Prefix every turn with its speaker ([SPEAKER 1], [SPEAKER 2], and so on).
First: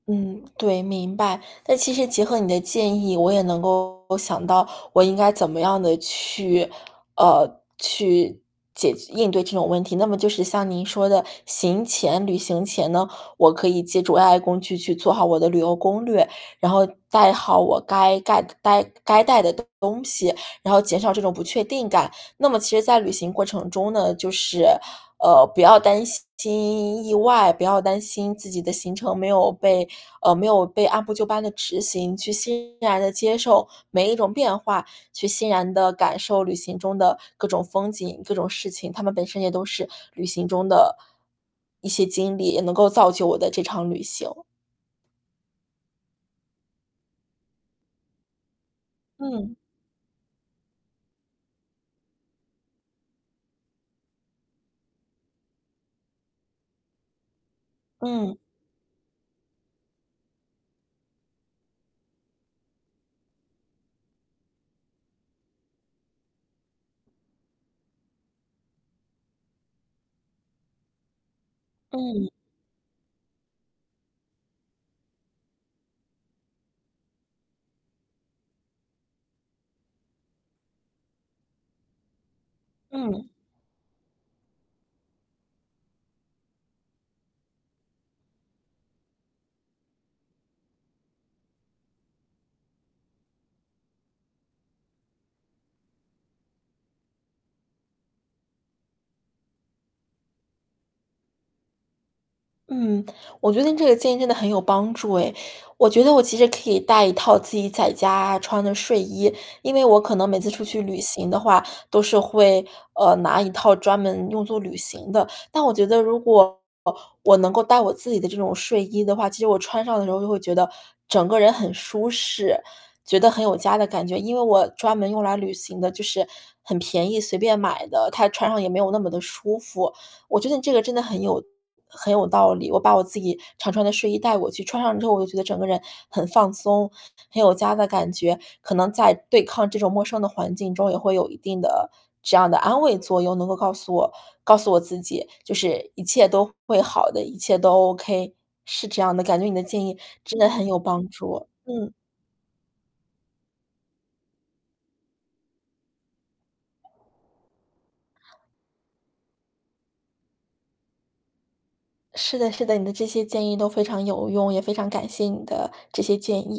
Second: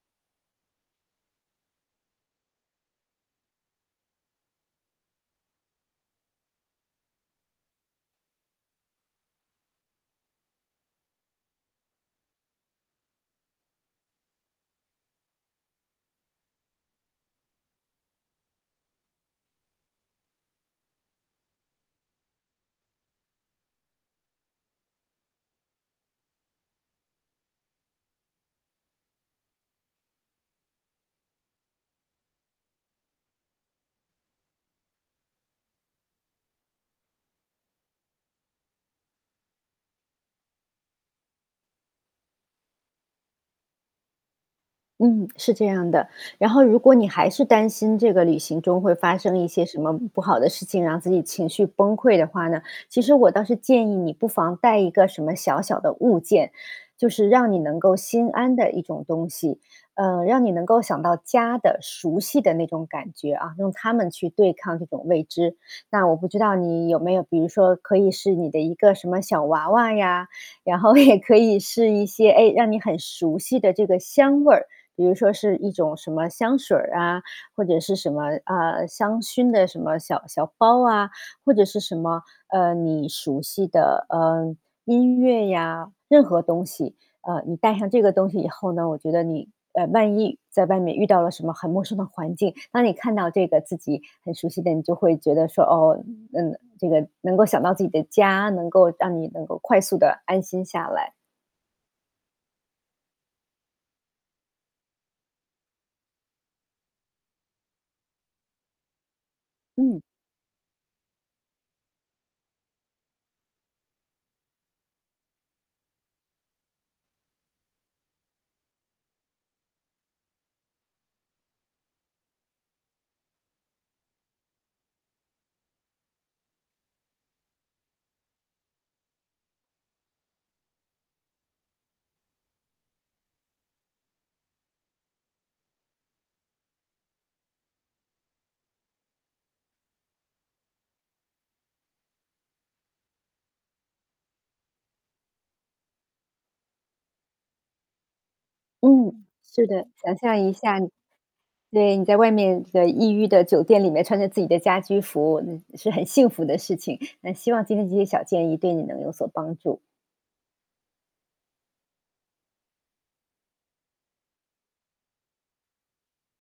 [SPEAKER 1] 嗯，对，明白。那其实结合你的建议，我也能够想到，我应该怎么样的去呃，去解应对这种问题。那么就是像您说的，行前旅行前呢，我可以借助 AI 工具去做好我的旅游攻略，然后带好我该盖的呆该带的东西，然后减少这种不确定感。那么其实在旅行过程中呢，就是，呃，不要担心意外，不要担心自己的行程没有被呃，没有被按部就班地执行，去欣然地接受每一种变化，去欣然地感受旅行中的各种风景、各种事情，它们本身也都是旅行中的，一些经历，也能够造就我的这场旅行。
[SPEAKER 2] 嗯，是这样的。然后如果你还是担心这个旅行中会发生一
[SPEAKER 1] 嗯。
[SPEAKER 2] 些什么不好的事情，让自己情绪崩溃的话呢，其实我倒是建议你不妨带一个什么小小的物件，就是让你能够心
[SPEAKER 1] 嗯。
[SPEAKER 2] 安的一种东西，呃，让你能够想到家的熟悉的那种感觉啊，用它们去对抗那种未知。那我不知道你有没有比如说可以是你的一个什么小娃娃呀，然后也可以是一些，
[SPEAKER 1] 嗯。
[SPEAKER 2] 哎，让你很熟悉的这个香味儿，比如说是一种什么香水儿啊，或者是什么，啊，香薰的什么小小包啊，或者是什么，呃，你
[SPEAKER 1] 嗯。
[SPEAKER 2] 熟悉的，呃，音乐呀，任何东西。呃，你带上这个东西以后呢，我觉得你，哎，万一在外面遇到了什么很陌生的环境，当你看到这个自己很熟悉的你就会觉得说，哦，嗯，这个能够想到自己的家，能够让你能够快速地安心下来。
[SPEAKER 1] 嗯，我觉得你这个建议真的很有帮助哎。我觉得我其实可以带一套自己在家穿的睡衣，因为我
[SPEAKER 2] 嗯。
[SPEAKER 1] 可能每次出去旅行的话都是会，呃，拿一套专门用做旅行的。但我觉得如果我能够带我自己的这种睡衣的话，其实我穿上的时候就会觉得，整个人很舒适，觉得很有家的感觉。因为我专门用来旅行的就是很便宜，随便买的，它穿上也没有那么地舒服。我觉得你这个真的很有很有道理，我把我自己常穿的睡衣带过去，穿上之后我就觉得整个人很放松，很有家的感觉。可能在对抗这种陌生的环境中，也会有一定的这样的安慰作用，能够告诉我告诉我自己，就是一切都会好的，一切都 OK。是这
[SPEAKER 2] 嗯，
[SPEAKER 1] 样的，感觉你的
[SPEAKER 2] 是的。
[SPEAKER 1] 建议
[SPEAKER 2] 想
[SPEAKER 1] 真
[SPEAKER 2] 象
[SPEAKER 1] 的
[SPEAKER 2] 一
[SPEAKER 1] 很有
[SPEAKER 2] 下你
[SPEAKER 1] 帮助。嗯。
[SPEAKER 2] 对，你在外面的异域的酒店里面穿着自己的家居服，那是很幸福的事情。那希望今天这些小建议会你有所帮助。
[SPEAKER 1] 是的是的，你的这些建议都非常有用，也非常感谢你的这些建议。